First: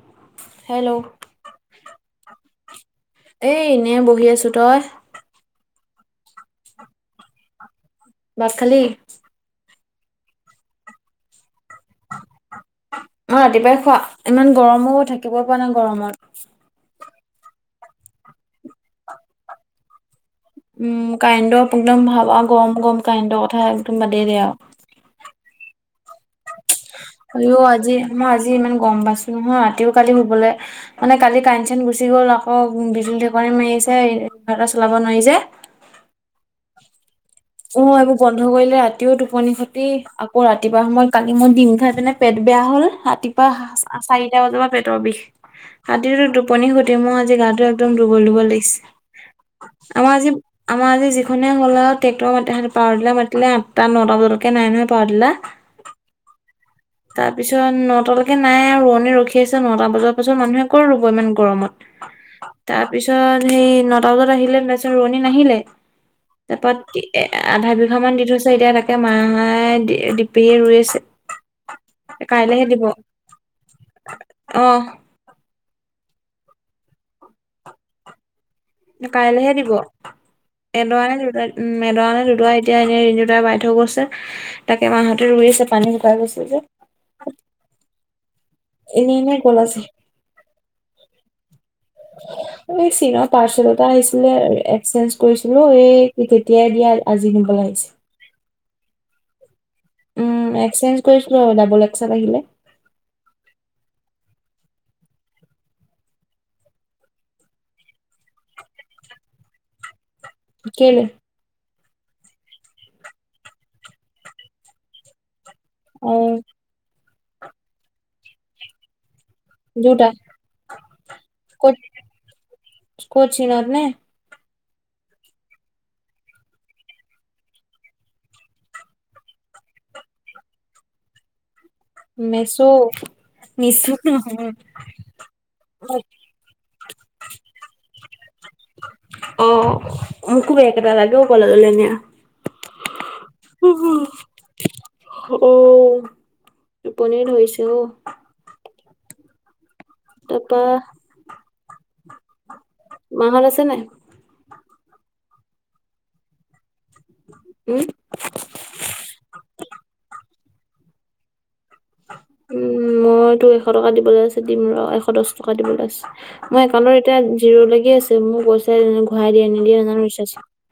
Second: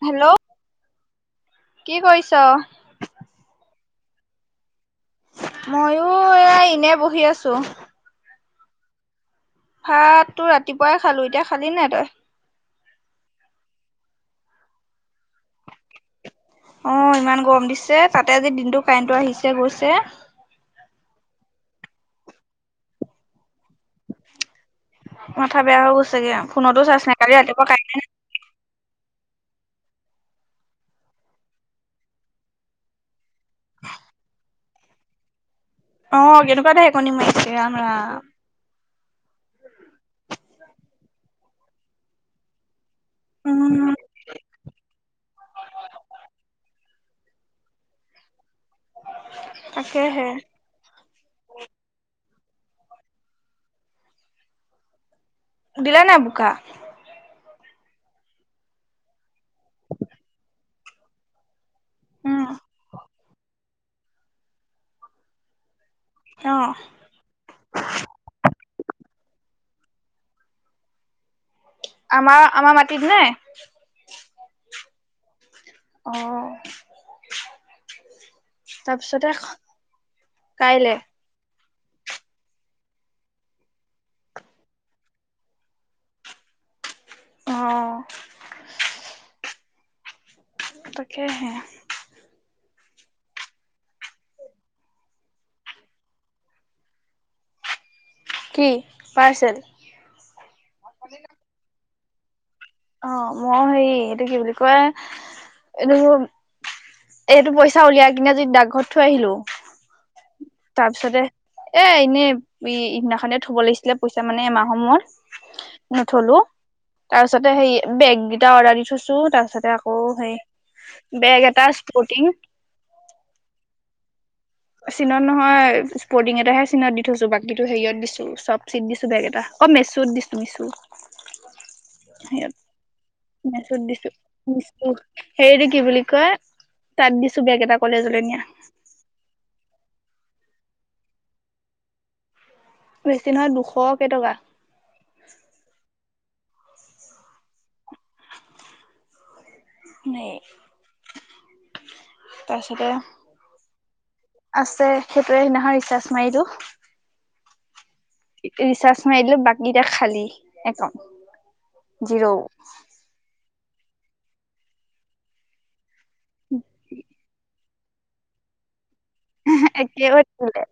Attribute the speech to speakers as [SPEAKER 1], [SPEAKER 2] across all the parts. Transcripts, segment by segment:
[SPEAKER 1] Hello
[SPEAKER 2] hello
[SPEAKER 1] কি কৰিছ
[SPEAKER 2] এনে বহি আছো তই
[SPEAKER 1] মইো এ এনে বহি আছো
[SPEAKER 2] বাখালি
[SPEAKER 1] ভাতো ৰাতিপুৱাই খালো এতিয়া খালি নাই তই?
[SPEAKER 2] মই ৰাতিপুৱাই খোৱা ইমান গৰমো থাকিব প নাই গৰমত
[SPEAKER 1] অ ইমান গৰম দিছে তাতে আজি দিনটো কাৰেণ্টটো আহিছে গৈছে
[SPEAKER 2] উম কাইণ্ড একদম ভাবা গম গম কাইণ্ড কথা একদম বাদে দ আৰু
[SPEAKER 1] মাথা বেয়া হৈ গৈছেগে ফোনতো চাৰ্জ নাই কালি
[SPEAKER 2] অও
[SPEAKER 1] ৰাতিপুৱা কাৰেণ্ট
[SPEAKER 2] আজি মই আজি ইমান গম পাইছো নহয় ৰাতিও কালি শুবলৈ মানে কালি কান চেন গুচি গ'ল আকৌ বি মাৰিছে কিবাৰ এটা চলাব নোৱাৰি যে
[SPEAKER 1] অ', কেনেকুৱাতেে কণ মই
[SPEAKER 2] অ', এইবোৰ বন্ধ কৰিলে ৰাতিও টোপনি খতি আকৌ ৰাতিপুৱা সময়ত কালি মোৰ দিন খাই পনে পেট বেয়া হ'ল ৰাতিপুৱা
[SPEAKER 1] উম
[SPEAKER 2] চাৰিটা বজাৰ পৰা পেটৰ বিষ হাতীটোতো টোপনিুধ তেমোৰ আজি গাটো একদম দুৰ্বল-দুৰ্বল লাগি আমাৰ আজি,
[SPEAKER 1] তাকেহে
[SPEAKER 2] আমাৰ আজি যিখনে হল আও। [unintelligible] পাৱাৰটিলা মাতিলে আঠটা নটা বজালকে নাই নহয় পাৱাৰটিলা।
[SPEAKER 1] দিলে নাই বুকা।
[SPEAKER 2] তাৰপিছত নটালৈকে নাই আৰু, ৰোৱনী ৰখি আছে নটা বজাৰ পাছত মানুহে ক'ত ৰুব ইমান গৰমত।
[SPEAKER 1] উম
[SPEAKER 2] তাৰপিছত হেই নটা বজাত আহিলে তাৰপিছত ৰোৱনী নাহিলে।
[SPEAKER 1] অ
[SPEAKER 2] তাপা [unintelligible] আধা বিঘামান দি থৈছে এতিয়া তা কে মাই ডি-ডিপিয়ে ৰুই আছে।
[SPEAKER 1] আমাৰ
[SPEAKER 2] কাইলেহে
[SPEAKER 1] আমাৰ
[SPEAKER 2] দিব,
[SPEAKER 1] মাটিত নে?
[SPEAKER 2] অ'।
[SPEAKER 1] অ [inaudible]
[SPEAKER 2] কাইলেহে দিব,
[SPEAKER 1] কাইলে
[SPEAKER 2] এদৰা নে দুদৰা উম, এদৰানে দুদৰা এতিয়া এনেই ৰিন্তু দায়ে বাই থৈ গৈছে, তাকে মাহঁতে ৰুই আছে পানী শুকাই গৈছে যে।
[SPEAKER 1] অ'।
[SPEAKER 2] এনে-এনেই গলাছাই।
[SPEAKER 1] তাকেহে [inaudible]
[SPEAKER 2] এই চীনৰ পাৰ্চেল এটা আহিছিলে এক্সচেঞ্জ কৰিছিলো, এই তেতিয়াই দিয়া আ-আজি নিবলে [inaudible] উম,
[SPEAKER 1] কি পাৰ্চেল?
[SPEAKER 2] এক্সেঞ্জ কৰিছিলো দাবল [unintelligible] আহিলে।
[SPEAKER 1] অ', মই হেৰি এইটো কি বুলি কয়, এইটো এইটো পইচা উলিয়াই কিনে আজি ডাকঘৰত থৈ আহিলো,
[SPEAKER 2] কেলে
[SPEAKER 1] তাৰপিছতে এ, এনেই ই সিদিনাখনে থব লাগিছিলে পইচা মানে এমাহৰ মুৰত।
[SPEAKER 2] অ
[SPEAKER 1] নথলো, তাৰপিছতে সেই বেগগিতাও অৰ্ডাৰ দি থৈছি ছো তাৰপিছতে আকৌ
[SPEAKER 2] দুটা
[SPEAKER 1] সেই, বেগ এটা
[SPEAKER 2] ক'ত
[SPEAKER 1] স্পৰ্টিং।
[SPEAKER 2] ক'ত চীনত নে
[SPEAKER 1] চিনত নহয় স্পৰ্টিং এটাহে চিনত দি থৈছো, বাকীটো হেৰিয়ত দিছো চবচিট দিছো বেগ এটা। অ, মেচুত দিছো মিচু।
[SPEAKER 2] মেচ'।
[SPEAKER 1] মেচ'ত
[SPEAKER 2] মিছো
[SPEAKER 1] দিছো
[SPEAKER 2] নহয়
[SPEAKER 1] মেচ'। হেৰি এইটো কি বুলি কয় তাত দিছো বেগ এটা কলেজলে নিয়া।
[SPEAKER 2] অ', মোকো বেগ এটা লাগে অ', কলেজলে নিয়া।
[SPEAKER 1] বেছি নহয় দুশ কেইটকা
[SPEAKER 2] [inaudible] অ', টোপনিয়ে ধৰিছে অ' তাৰপা
[SPEAKER 1] [inaudible] তাৰপিছতে,
[SPEAKER 2] মাহত আছে নাই?
[SPEAKER 1] আছে সেইটোৱে সিদনাখন ৰিচাৰ্জ মাৰিলো।
[SPEAKER 2] উম'
[SPEAKER 1] ৰিচাৰ্জ মাৰিদিলো বাকী এটিয়া খালী, একাউণ্ট। জিৰ'
[SPEAKER 2] উম মই তোৰ এশ টকা দিবলে আছে দিম ৰ, এশ দশ টকা দিবলে আছে। মোৰ একাউন্টত এতিয়া জিৰ' লা গি আছে, মোৰ পইচাই নাই।
[SPEAKER 1] একে হৈ থাকিলে,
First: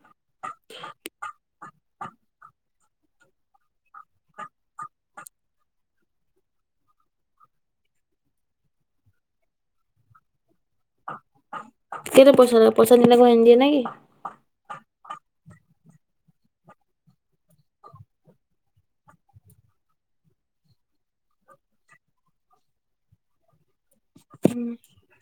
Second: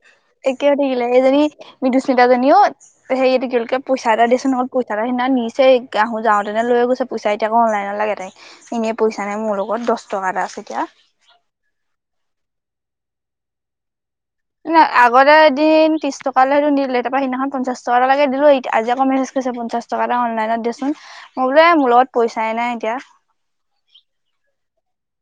[SPEAKER 1] একে হৈ থাকিলে সেইজনী মৃদুস্মিতা জনীও হেৰী এইটো কি বুলি কয়, পইচা এটা দেছোনত অকল পইচা এটা সেদিনাখন নিছেই আহো যাওঁতেনে লৈ লৈ গৈছে পইচা এতিয়া আকৌ অনলাইনত লাগে তাইক, এনেই পইচা নাই মোৰ লগত দশ টকা এটা আছে। এতিয়া
[SPEAKER 2] কেলে পইচা লাগে পইচা নিলে আকৌ নিদিয়ে নে কি?
[SPEAKER 1] নাই, আগতে এদিন ত্ৰিশ টক কালি সেইটো নিদিলে, তাৰপা সেদিনাখন পঞ্চাশ টকা এটা লাগে দিলো, ইট-আজি আকৌ মেছেজ কৰিছে পঞ্চাশ টকা এটা অনলাইনত দেচোন। মই বোলো এ, মোৰ লগত পইচাই নাই এতিয়া।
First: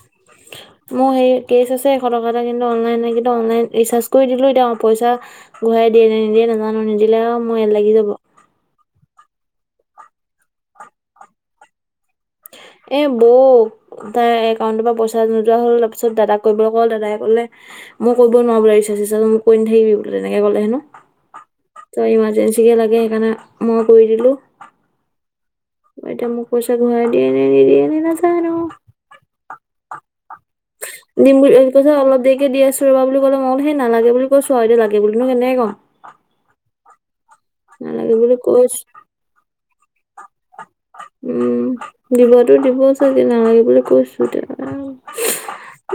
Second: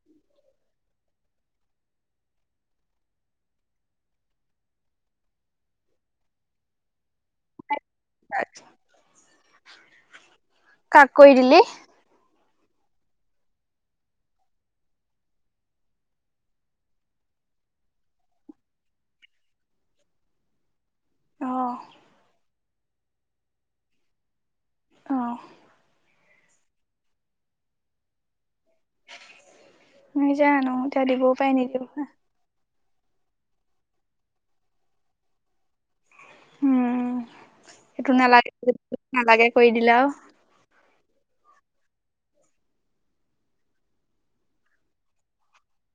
[SPEAKER 2] [inaudible] মোৰ হেৰি কেচ আছে এশ টকা এটা, কিন্তু অনলাইন নাই, কিন্তু অনলাইন ৰিচাৰ্জ কৰি দিলোঁ এতিয়া পইচা ঘূৰাই দিয়েনে নিদিয়ে নাজানো, নিদিলে আও মোৰ এল লাগি যাব।
[SPEAKER 1] কাক কৰি দিলি?
[SPEAKER 2] এ বৌক, তাই একাউণ্টৰ পৰা পইচা নোযোৱা হ'ল তাৰপিছত দাদাক কৰিবলৈ কল দাদাই কলে মই কৰিব নোৱাৰো বোলে ৰিচাৰ্জ-চিচাজ মোক কৈ নাাকিবি বোলে, তেনেকে কলে হেনো।
[SPEAKER 1] অ
[SPEAKER 2] ত ইমাৰজেঞ্চিকে লাগে সেইকাৰণে, মই কৰি দিলো
[SPEAKER 1] অ
[SPEAKER 2] এতিয়া মোক পইচা ঘূৰাই দিয়ে নে নিদিয়ে নে নাজানো
[SPEAKER 1] নাজানো তাই দিবও
[SPEAKER 2] দিম বুলি
[SPEAKER 1] পাৰে
[SPEAKER 2] কৈছে
[SPEAKER 1] নিদিবও পাৰে।
[SPEAKER 2] অলপ দেৰিকে দি বুলি আছো কলে মই বোলো হেই নালাগে বুলি কৈছো আৰু, এতিয়া লাগে বুলিনো কেনেকে কম
[SPEAKER 1] উম সেইটো
[SPEAKER 2] বুলি
[SPEAKER 1] নালাগে,
[SPEAKER 2] কৈছো
[SPEAKER 1] নালাগে কৰি দিলে আৰু
[SPEAKER 2] উম' দিবটো দিব চাগে, নালাগে বুলি কৈছো এতিয়া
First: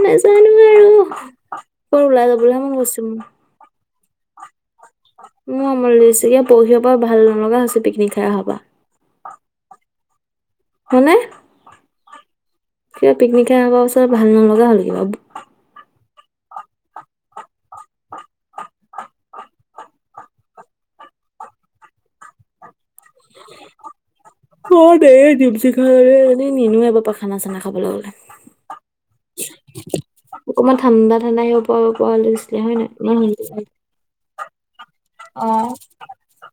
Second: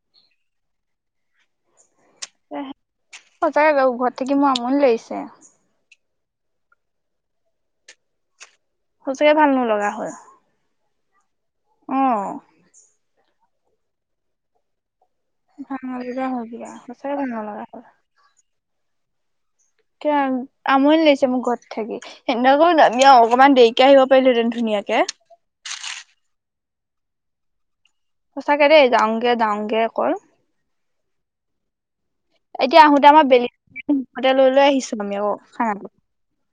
[SPEAKER 2] নাজানো আৰু, [unintelligible] ওলাই যাবলৈহে মন গৈছো মোৰ
[SPEAKER 1] সঁচাকে ঘৰত থাকি মোৰ আমনি লাগিছে।
[SPEAKER 2] মোৰো আমনি লাগিছে, পৰহিঅ পা ভাল নলগা হৈছে পিকনিক খাই অহা পৰা
[SPEAKER 1] সঁচাকে ভাল নলগা হ'ল।
[SPEAKER 2] মানে
[SPEAKER 1] অ
[SPEAKER 2] কিবা পিকনিক খাই অহা পৰা পিছত ভাল নলগা হ'ল কিবা
[SPEAKER 1] [unintelligible] সচাকে ভাল নলগা হ'ল। আমনি লাগিছে মোৰ ঘৰত থাকি, সেইদিনাখন আমি আৰু অকনমান দেৰিকে আহিব পাৰিলোহেতেন।
[SPEAKER 2] অ' দেই দিপশিখা জনী এইজনী, নিনো এবাৰ পৰা খানা চানা খাবলৈ গলে
[SPEAKER 1] সঁচাকে দেই যাওঁগে যাওঁগে অকল
[SPEAKER 2] অকণমান ঠাণ্ডা ঠাণ্ডা
[SPEAKER 1] এতিয়া আহোতে আমাৰ বেলি মুখতে
[SPEAKER 2] [unintelligible] অ',
[SPEAKER 1] [unintelligible]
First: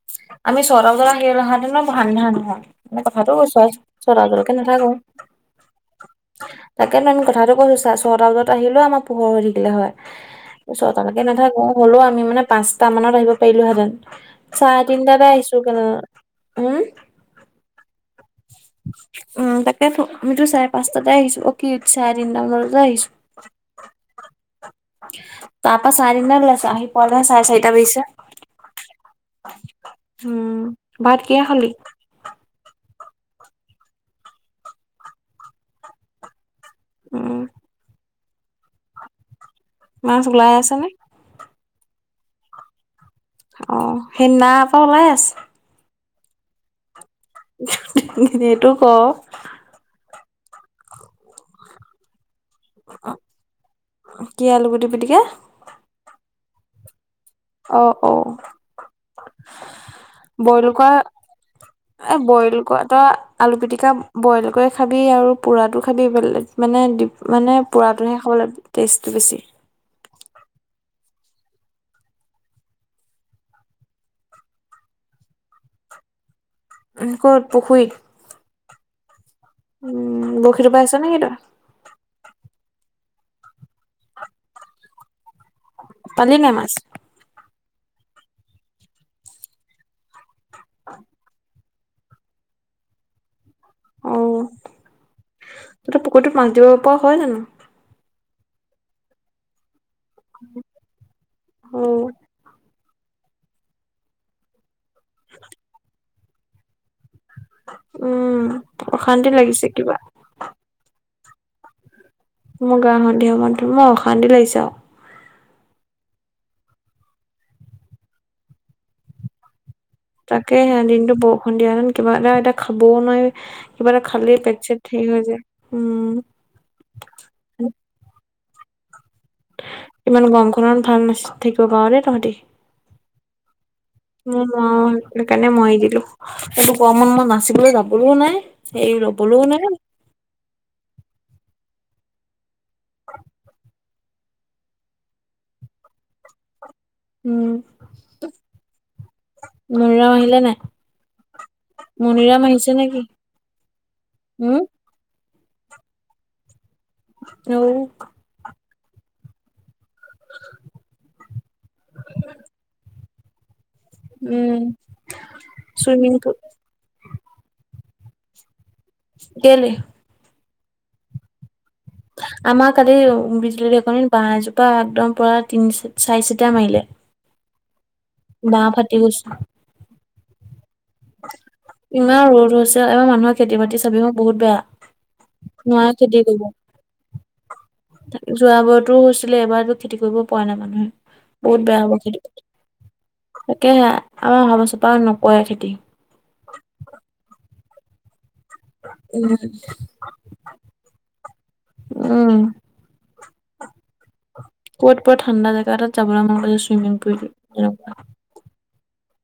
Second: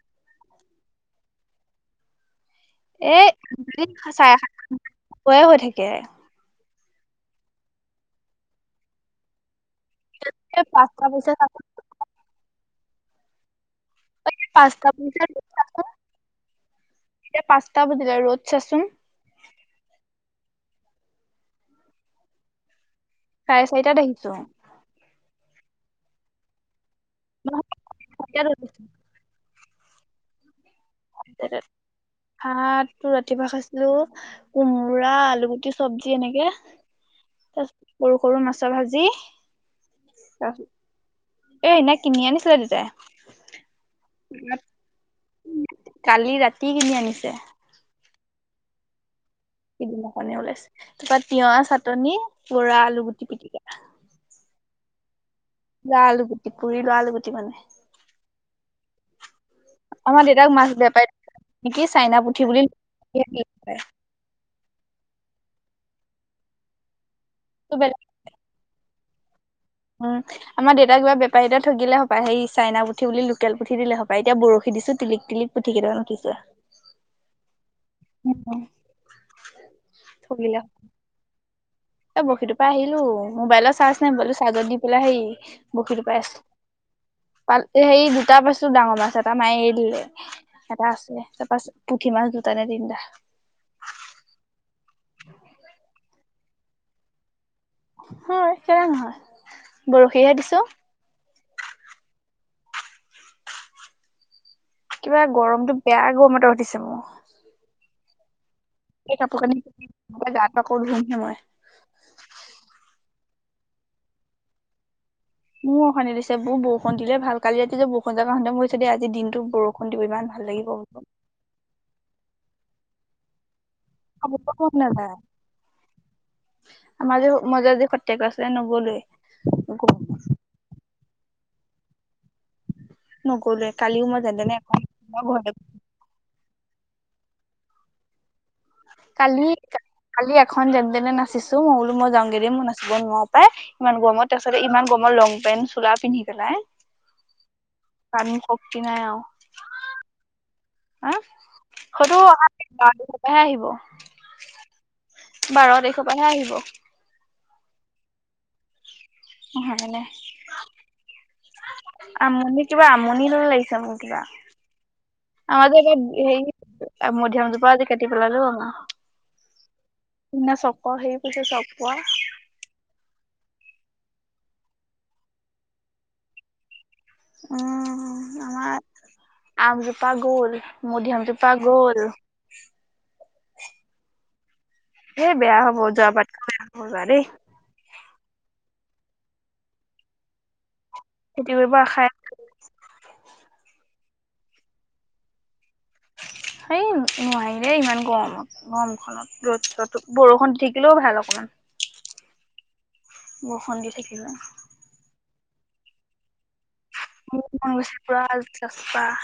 [SPEAKER 2] আমি চটা বজাত [unintelligible] আন্ধাৰ নহয়। [unintelligible]
[SPEAKER 1] এ
[SPEAKER 2] কথাটো কৈছো আৰু
[SPEAKER 1] চাৰে
[SPEAKER 2] চটা
[SPEAKER 1] সাতশয়ে
[SPEAKER 2] বজালৈকে নাথাকোঁ।
[SPEAKER 1] হৈ থাকে
[SPEAKER 2] তাকে ত আমি কথাটো কৈছো চাৰে ছটা বজাত আহিলেও আমাৰ পোহৰ হৈ
[SPEAKER 1] এই পাঁচটা
[SPEAKER 2] [unintelligible]
[SPEAKER 1] বজা
[SPEAKER 2] নাথাকো হ'লেও আমি মানে পাঁচটা মানত আহিব পাৰিলো হেতেন চাৰে
[SPEAKER 1] পাঁচটা
[SPEAKER 2] তিনটাতে
[SPEAKER 1] বজাত
[SPEAKER 2] আহিছো কেলা উম',
[SPEAKER 1] এতিয়া পাঁচটা বজিলে ৰ'দ চাচোন
[SPEAKER 2] উম', তাকেটো আমিতো চাৰে পাঁচটাতে আহিছো, অ, কি চাৰে তিনটামানতে আহিছো
[SPEAKER 1] চাৰে চাৰিটাত আহিছো।
[SPEAKER 2] তাৰ [unintelligible] আহি পোৱালেহে চাৰে চাৰিটা বাজিছে।
[SPEAKER 1] তকেটো
[SPEAKER 2] উম' ভাত কিহে খালি?
[SPEAKER 1] ভাত, ৰাতিপুৱা খাইছিলো, কোমোৰা আলুগুটি চব্জি এনেকে
[SPEAKER 2] উম।
[SPEAKER 1] তাৰপিছত সৰু সৰু মাছৰ ভাজি।
[SPEAKER 2] মাছ ওলাই
[SPEAKER 1] তাৰপিছত
[SPEAKER 2] আছেনে?
[SPEAKER 1] এ সেইদিনা কিনি আনিছিলে দেতাই।
[SPEAKER 2] অ', সেইদিনাপা ওলাই আছে।
[SPEAKER 1] কালি ৰাতি কিনি আনিছে।
[SPEAKER 2] [inaudible] সেইটো ক।
[SPEAKER 1] সিদিনাখনে ওলাইছে। তাপা তিঁয়হ চাটনি, পুৰা আলু গুটি পিটিকা।
[SPEAKER 2] কি আলু গুটি পিটিকা
[SPEAKER 1] পুৰা আলুগুটি পুৰি লোৱা আলুগুটি। মানে
[SPEAKER 2] অ', অ'।
[SPEAKER 1] আমাৰ দেতাক
[SPEAKER 2] বইল
[SPEAKER 1] মাছ
[SPEAKER 2] কৰা
[SPEAKER 1] বেপাই
[SPEAKER 2] এ, বইল কৰা ত আলু পিটিকা বইল কৰি খাবি আৰু পুৰাটো খাবি বেলেগ মানে দি মানে পোৰাটোহে খাবলে টেষ্টটো বেছি।
[SPEAKER 1] উম, আমাৰ দেতাক কিবা বেপাৰী এটাই ঠগিলে হপায়, হেই চাইনা পুঠি বুলি লোকেল পুঠি দিলে হপায় এতিয়া বৰশীত দিছো তিলিক তিলিক পুঠি কেইটামান উঠিছে।
[SPEAKER 2] উম, ক'ত পুখুৰীত? উম, বৰশী টোপাই আছ নেকি তই?
[SPEAKER 1] এই বৰশী টোপাই আহিলো মোবাইলৰ চাৰ্জ নাই, মোবাইলটো চাৰ্জত দি পেলাই হেই বৰশী টোপাই
[SPEAKER 2] পালি
[SPEAKER 1] আছোঁ।
[SPEAKER 2] নাই মাছ?
[SPEAKER 1] পাল এ হেই দুটা পাইছোঁ ডাঙৰ মাছ এটা মায়ে এৰি দিলে। এটা আছে, তাপা পুঠি মাছ দুটা নে তিনটা।
[SPEAKER 2] উম, ততে পুখুৰীটোত মাছ দিব পৰা হয় জানোঁ?
[SPEAKER 1] হয় কেলে নহয়, বৰশীহে দিছোঁ।
[SPEAKER 2] অ
[SPEAKER 1] কিবা গৰমতটো বেয়া গৰমত এটা উঠিছে মোৰ।
[SPEAKER 2] উম।
[SPEAKER 1] এই
[SPEAKER 2] অশান্তি
[SPEAKER 1] কাপোৰ কানি,
[SPEAKER 2] লাগিছে কিবা
[SPEAKER 1] গাটো আকৌ ধুমহে মই।
[SPEAKER 2] তোমা অশান্তি লাগিছে আৰু।
[SPEAKER 1] মোৰো অশান্তি লাগিছে, বোৰ বৰষুণ দিলে ভাল কালি ৰাতি যে বৰষুণ জাক আহোঁতে মই ভাবিছোঁ দেই আজি দিনটো বৰষু
[SPEAKER 2] তাকেহে দিনটো বৰষুণ দিয়া হেঁতেন কিবা এটা-এটা খাবও নোঁৱাৰি। কিবা এটা খালেই পেট
[SPEAKER 1] মন
[SPEAKER 2] চেট
[SPEAKER 1] নাযায়
[SPEAKER 2] হেৰি যায়, উম।
[SPEAKER 1] তাই ন'গলেই।
[SPEAKER 2] ইমান গৰমখনত ভাল নাচি থাকিব পাৰ দেই তহঁতি।
[SPEAKER 1] নগলোৱে কালিও মই যেন
[SPEAKER 2] ম‌ই
[SPEAKER 1] তেনে
[SPEAKER 2] নোৱাৰোঁ, সেইকাৰণে মই এৰি দিলোঁ। [inaudible] এইটো গৰমত মই নাচিবলৈ যাবলৈও নাই। হেৰি লবলৈও
[SPEAKER 1] কালি,
[SPEAKER 2] নাই
[SPEAKER 1] কালি এখন যেন তেনে নাচিছোঁ মই বোলো মই যাওঁগে মোৰ নাচ নাছিব নোৱাৰোঁ পাই, ইমান গৰমত তাৰপিছতে ইমান গৰমত লং পেন্ট চোলা পিন্ধি পেলাই
[SPEAKER 2] উম,
[SPEAKER 1] গাত মোৰ শক্তি
[SPEAKER 2] মৰিৰাও আহিলে নাই?
[SPEAKER 1] আ? সৈটো
[SPEAKER 2] মনিৰাম
[SPEAKER 1] অহা [unintelligible]
[SPEAKER 2] আহিছে নেকি
[SPEAKER 1] পিছতহে আহিব।
[SPEAKER 2] উম
[SPEAKER 1] বাৰ তাৰিখৰপাহে আহিব।
[SPEAKER 2] [unintelligible]
[SPEAKER 1] নহয় মানে, আমণি কিবা আ আমনি দৰে লাগিছে মোৰ কিবা।
[SPEAKER 2] উম
[SPEAKER 1] আমাৰ যে
[SPEAKER 2] চুইমিং পুল
[SPEAKER 1] কে-হেৰি মধিআমজোপা আজি কাটি পেলালে অ' আমা।
[SPEAKER 2] কেলে?
[SPEAKER 1] সিদিনা চক্ৰৰ হেৰী পৰিছে চক
[SPEAKER 2] আমাৰ কালি বিজুলী [unintelligible] [unintelligible] বাঁহ এজোপা একদম পৰা তিনি চা-চাৰি চিটা মাৰিলে।
[SPEAKER 1] উম,
[SPEAKER 2] বাঁহ ফাটি
[SPEAKER 1] আমাৰ
[SPEAKER 2] গৈছে।
[SPEAKER 1] আমজোপা গ'ল। মধিয়ামজোপা গ'ল
[SPEAKER 2] ইমান ৰ'দ হৈছে, এইবাৰ মানুহৰ খেতি বাতি চাবিচোন বহুত বেয়া।
[SPEAKER 1] সেই বেয়া হ'ব
[SPEAKER 2] নোৱাৰা খেতি
[SPEAKER 1] যোৱাবাৰতকৈ
[SPEAKER 2] কৰিব,
[SPEAKER 1] বেয়া হ'ব যোৱা দেই
[SPEAKER 2] যোৱা বাৰত তৈ হৈছিলে এবাৰতো খেতি কৰিব পৰা নাই মানুহে
[SPEAKER 1] খেতি
[SPEAKER 2] বহুত
[SPEAKER 1] কৰিব
[SPEAKER 2] বেয়া হ'ব
[SPEAKER 1] আশাই
[SPEAKER 2] খেতি তাকেহে, আমাৰ অহা বছৰ পা নকৰে খেতি।
[SPEAKER 1] এই নোৱাৰি দে ইমান গৰমত।
[SPEAKER 2] উম
[SPEAKER 1] গৰমখনত ৰদ চদো' বৰষুণ থাকিলেও ভাল অকমান।
[SPEAKER 2] উম।
[SPEAKER 1] বৰষুণ দি থাকিলে
[SPEAKER 2] ক'ত পুৰা ঠাণ্ডা জেগা এটাত যাবলৈ মন গৈছে ছুইমিং পুল
[SPEAKER 1] বাহ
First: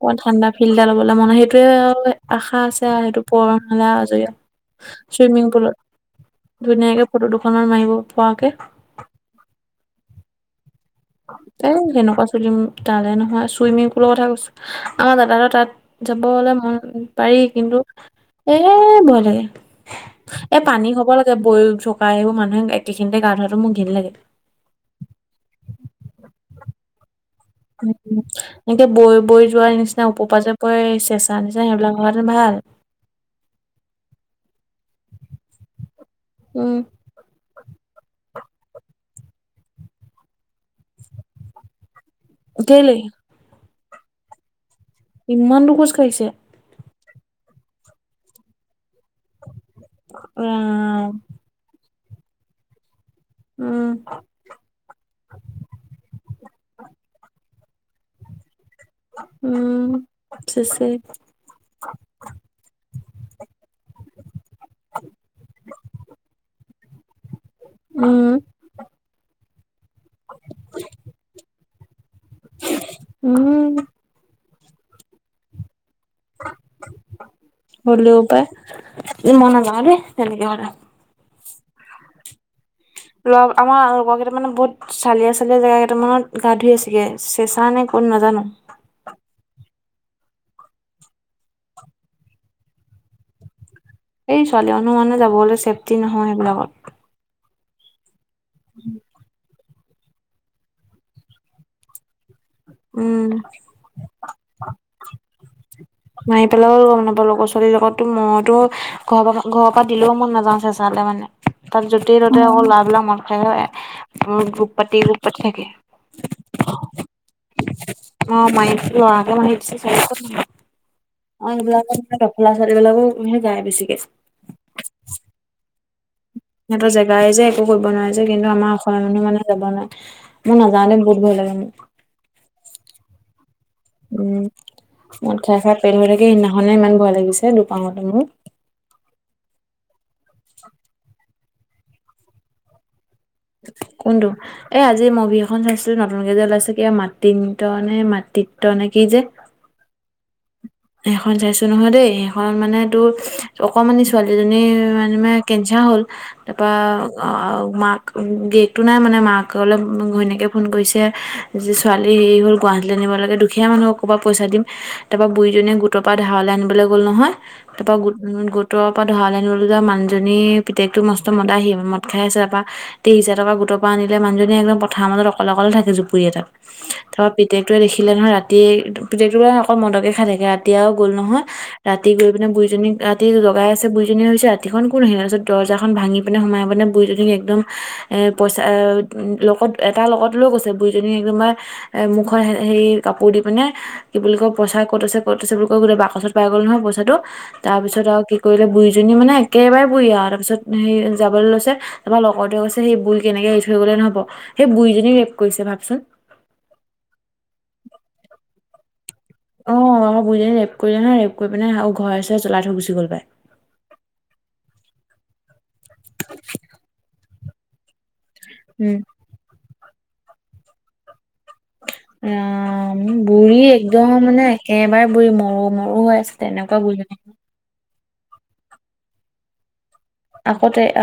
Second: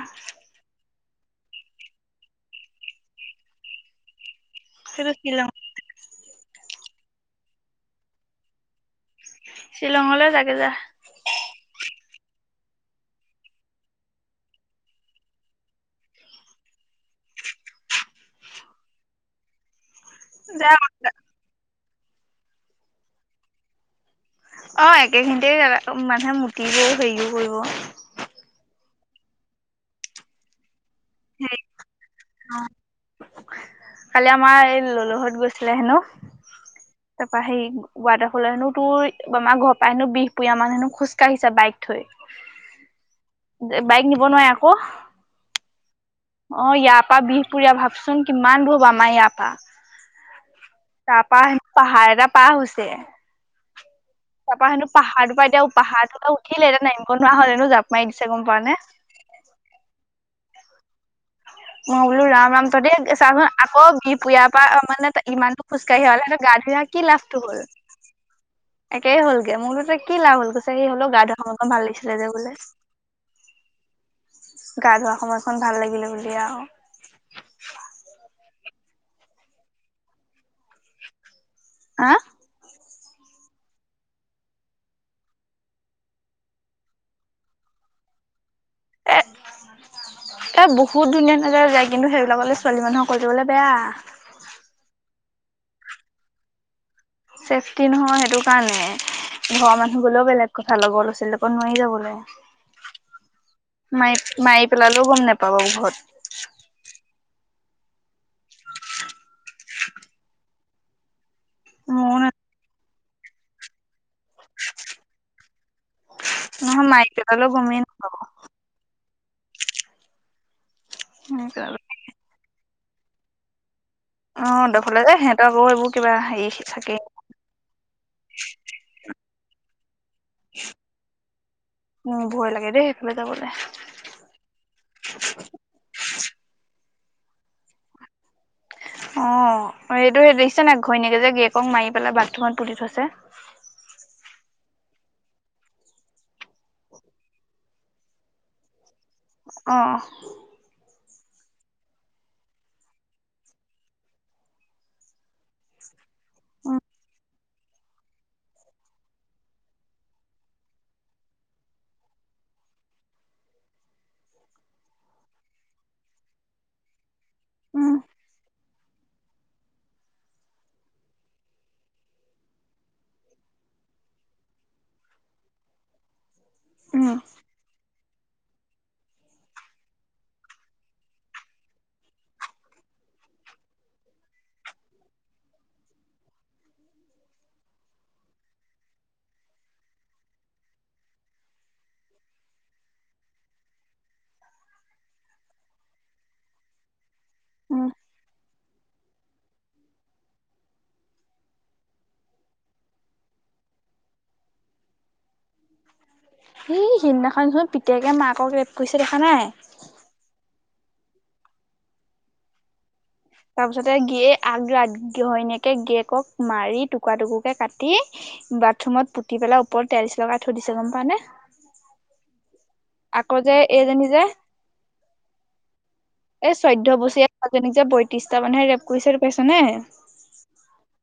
[SPEAKER 2] অকনমান ঠাণ্ডা ফিলটা ল'বলে মন, সেইটোৱে আৰু আশা আছে আৰু সেইটো পূৰণ হ'লে আও আজৰি
[SPEAKER 1] সেইটো
[SPEAKER 2] চুইমিং
[SPEAKER 1] শ্বিলং
[SPEAKER 2] পুলত, ধুনীয়াকে ফটো দুখনমান মাৰিব পৰাকে
[SPEAKER 1] শ্বিলঙলৈ যাগে যা।
[SPEAKER 2] এ সেনেকুৱা চলিম তালে নহয় চুইমিং পুলৰ কথা কৈছো, আমাৰ দাদা তাত যাব অলপ ম পাৰি কিন্তু এ ভয় লাগে। এ পানী হ'ব
[SPEAKER 1] যা
[SPEAKER 2] লাগে বৈ থকা, এইবোৰ মানুহে একেখিনিতে গা ধোৱাটো মোৰ ঘৃণ লাগে।
[SPEAKER 1] অ', একে খিনিতে মানুহে মূতিব‌ও হেও
[SPEAKER 2] এনেকে বৈ বৈ যোৱাৰ নিচিনা ওপৰৰ পৰা যে পৰে চেঁচা নিচিনা সেইবিলাক হোৱা হেতেঁন ভাল।
[SPEAKER 1] কালি আমাৰ এই ললোহঁত গৈছিলে হেনো
[SPEAKER 2] উম
[SPEAKER 1] তাৰপৰা সে ৱাটাৰফলৰ হেনো তোৰ আমাৰ ঘৰ পৰা হেনো বিহপুৰীয়া মান হেনো খোজকাঢ়িছে বাইক থৈ
[SPEAKER 2] কেলেই?
[SPEAKER 1] বাইক নিব নোৱাৰে আকৌ।
[SPEAKER 2] ইমান দূৰ খোজ কাঢ়িছে
[SPEAKER 1] অ', ইয়াৰ পৰা বিহপুৰীয়া ভাবচোন কিমান দূৰ হ'ব আমাৰ ইয়াৰ পৰা
[SPEAKER 2] ৰাম
[SPEAKER 1] তাৰপৰা পাহাৰ এটা পাৰ হৈছে
[SPEAKER 2] উম।
[SPEAKER 1] তাৰ পৰা সেনো পাহাৰ তোপা এতিয়াও পাহাৰ তোপা উঠিলে, এতিয়া নামিব নোৱাৰা হ'ল হেনোঁ জাপ মাৰি দিছে গম পোৱা নে
[SPEAKER 2] উম, চেছেই।
[SPEAKER 1] মই বোলো ৰাম ৰাম তহঁতে চাচোন আকৌ বিহপুৰীয়া য়াপা মানে ইমান দূৰ খোজকাঢ়ি আহিলে সিহঁতৰ গা ধুই অহা কি লাভটো হ'ল।
[SPEAKER 2] উম।
[SPEAKER 1] একেই হ'লগে, মুঠতে কি লাভ হ'ল কৈছে সি হ'লেও গা ধোৱা সময়কন ভাল লাগিছিলে যে বোলে।
[SPEAKER 2] উম
[SPEAKER 1] গা ধোৱা সময়কন ভাল লাগিলে বুলি আৰু
[SPEAKER 2] হ'লেও পায়। এ মই নাযাওঁ দেই তেনেকে হ'লে।
[SPEAKER 1] হা
[SPEAKER 2] লগ আমাৰ লগৰ কেইটামানে বহুত চালিয়া চালিয়া জেগা কেইটামানত গা ধুই আছেগে, চেচাঁ নে খুব ক'ত নাজানোঁ?
[SPEAKER 1] এ এ বহুত ধুনীয়া ধুনীয়া জেগালৈ যায় কিন্তু সেইবিলাকলৈ ছোৱালী মানুহ অকলে যাবলৈ বেয়া।
[SPEAKER 2] এই ছোৱালী মানুহ মানে যাবলৈ চেফটি নহয় সেইবিলাকত।
[SPEAKER 1] চেফটি নহয় সেইটোৰ কাৰণেহে ঘৰৰ মানুহে গ'লেও বেলেগ কথা লগৰ ল'ৰা ছোৱালী লগত নোৱাৰি যাব'লে।
[SPEAKER 2] উম
[SPEAKER 1] মাৰি মাৰি পেলালেও গম নেপাব ঘৰত।
[SPEAKER 2] মাৰি পেলালেও গম নাপালোঁ ল'ৰা ছোৱালীৰ লগত, টো মইতো ঘৰৰ ঘৰৰ পৰা দিলেও টো মই নাযাওঁ চেচাঁতে মানে। তাত য'তেই
[SPEAKER 1] মোৰ
[SPEAKER 2] ততে আকৌ ল'ৰাবিলাক মদ গ্ৰু-গ্ৰুপ পাতি গ্ৰুপ পাতি থাকে।
[SPEAKER 1] নহয় মাৰিপেলালেও গমেই নাপাব
[SPEAKER 2] [unintelligible] অ', এইবিলাক ডফলা ছোৱালীবিলাক যায় বেছিকে
[SPEAKER 1] অ', ডফলা এ সিহঁতৰ আকৌ এইবোৰ কিবা হেৰি
[SPEAKER 2] সিহঁতৰ
[SPEAKER 1] চাকে
[SPEAKER 2] জেগাই যে একো কৰিব নোৱাৰে যে, কিন্তু আমাৰ অসমীয়া মানুহ মানে যাব নোৱাৰে। মই নাযাওঁদে বহুত ভয় লাগে মোৰ।
[SPEAKER 1] ভয় লাগে দেই সেইফালে যাবলৈ
[SPEAKER 2] উম। মদ খাই খাই পেল হৈ থাকে, সেইদিনাখনে ইমান ভয় লাগিছে দুপাঙতে মোৰ।
[SPEAKER 1] অ', এইটো হে দেখিছানে ঘৈণীয়েকে যে গিৰীকক মাৰি পেলাই বাথৰুমত পুুতি থৈছে।
[SPEAKER 2] কোনটো? এ আজি মুভি এখন চাইছিলো নতুনকে যে ওলাইছে কিবা মাতিম ত নে মাত তিত্ত্ব নে কি যে।
[SPEAKER 1] অ'।
[SPEAKER 2] সেইখন চাইছো নহয় দেই সেইখন মানে তোৰ অকমানি ছোৱালীজনী মানে কেঞ্চাৰ হ'ল তাৰপৰা
[SPEAKER 1] উম
[SPEAKER 2] মাক গিৰিয়েকটো নাই মানে মাকলে ঘৈণীয়েকে ফোন কৰিছে যে ছোৱালী হেৰি হ'ল গুৱাহাটীলৈ নিব লাগে দুখীয়া মানুহ ক'ৰ পৰা পইচা দিম, তাৰপৰা বুঢ়িজনীয়ে গোটৰ পৰা ধাৰলৈ আনিবলৈ গ'ল নহয় তাৰ
[SPEAKER 1] উম
[SPEAKER 2] পৰা গোট-গোট গোটৰ পৰা ধাৰলৈ আনিবলৈ যোৱা মানুহজনী পিতেকটো মষ্ট মদাহি মদ খাই আছে তাৰপৰা তেইছ হাজাৰ টকা গোট গোটৰ পৰা আনিলে মানুহজনী একদম পথাৰৰ মাজত অকলে অকলে থাকে জুপুৰি এটাত
[SPEAKER 1] উম
[SPEAKER 2] তাৰপৰা পিতেকটোৱে দেখিলে নহয় ৰাতি পিতেকটো অকল মদকে খাই থাকে ৰাতি আৰু গ'ল নহয় ৰাতি গৈ পিনে বুঢ়িজনী ৰাতি জগাই আছে বুঢ়িজনীয়ে ভাবিছে ৰাতিখন কোন আহ তাৰ পিছত দৰ্জাখন ভাঙি পিনে সোমাই পিনে বুঢ়ি একদম এ পইচা লগত এটা লগত লৈ গৈছে, বুঢ়িজনী একদম মানে মুখত হেৰি কাপোৰ দি পিনে কি বুলি কয় পইচা ক'ত আছে ক'ত আছে বুলি কৈ গোটেই বাকচত পাই গ'ল নহয় পইাটো,
[SPEAKER 1] উম
[SPEAKER 2] তাৰপিছত আৰু কৰিলে বুঢ়ীজনী মানে একেবাৰে বুঢ়ী আৰু তাৰপিছত সেই যাবলৈ লৈছে তাৰৰা লগৰটোৱে কৈছে সেই বুঢ়ীক এনেক এৰি থৈ গ'লে নহ'ব সেই বুঢ়ীজনীক ৰেপ কৰিছে ভাবচোন।
[SPEAKER 1] সেই সিদিনাখন হৈ পিতেকে মাকক ৰেপ কৰিছে। দেখা নাই
[SPEAKER 2] অ', আ বুঢ়ীজনীক ৰেপ কৰিলে নহয়, ৰেপ কৰি পিনে আ আৰু ঘৰে চৰে জ্বলাই থৈ গুচি গ'ল পাই।
[SPEAKER 1] তাৰ পিছতে গিয়ে আগ্ৰাত ঘৈনীয়েকে গিৰিয়েকক মাৰি টুকুৰা টুকু কে কাটি
[SPEAKER 2] উম
[SPEAKER 1] বাথৰুমত পুতি পেলাই ওপৰত তাইলছ লগাই থৈ দিছে গম পাৱ নে।
[SPEAKER 2] ৰাম
[SPEAKER 1] [inaudible]
[SPEAKER 2] বুঢ়ী
[SPEAKER 1] এইজনী
[SPEAKER 2] একদম
[SPEAKER 1] যে
[SPEAKER 2] মানে একেবাৰে বুঢ়ী মৰো মৰো হৈ আছে তেনেকুৱা বুঢ়ী
[SPEAKER 1] ত্ৰিছটা মানুহে ৰেপ কৰিছে সেটো পাইছ নে।
[SPEAKER 2] আগতে আগতে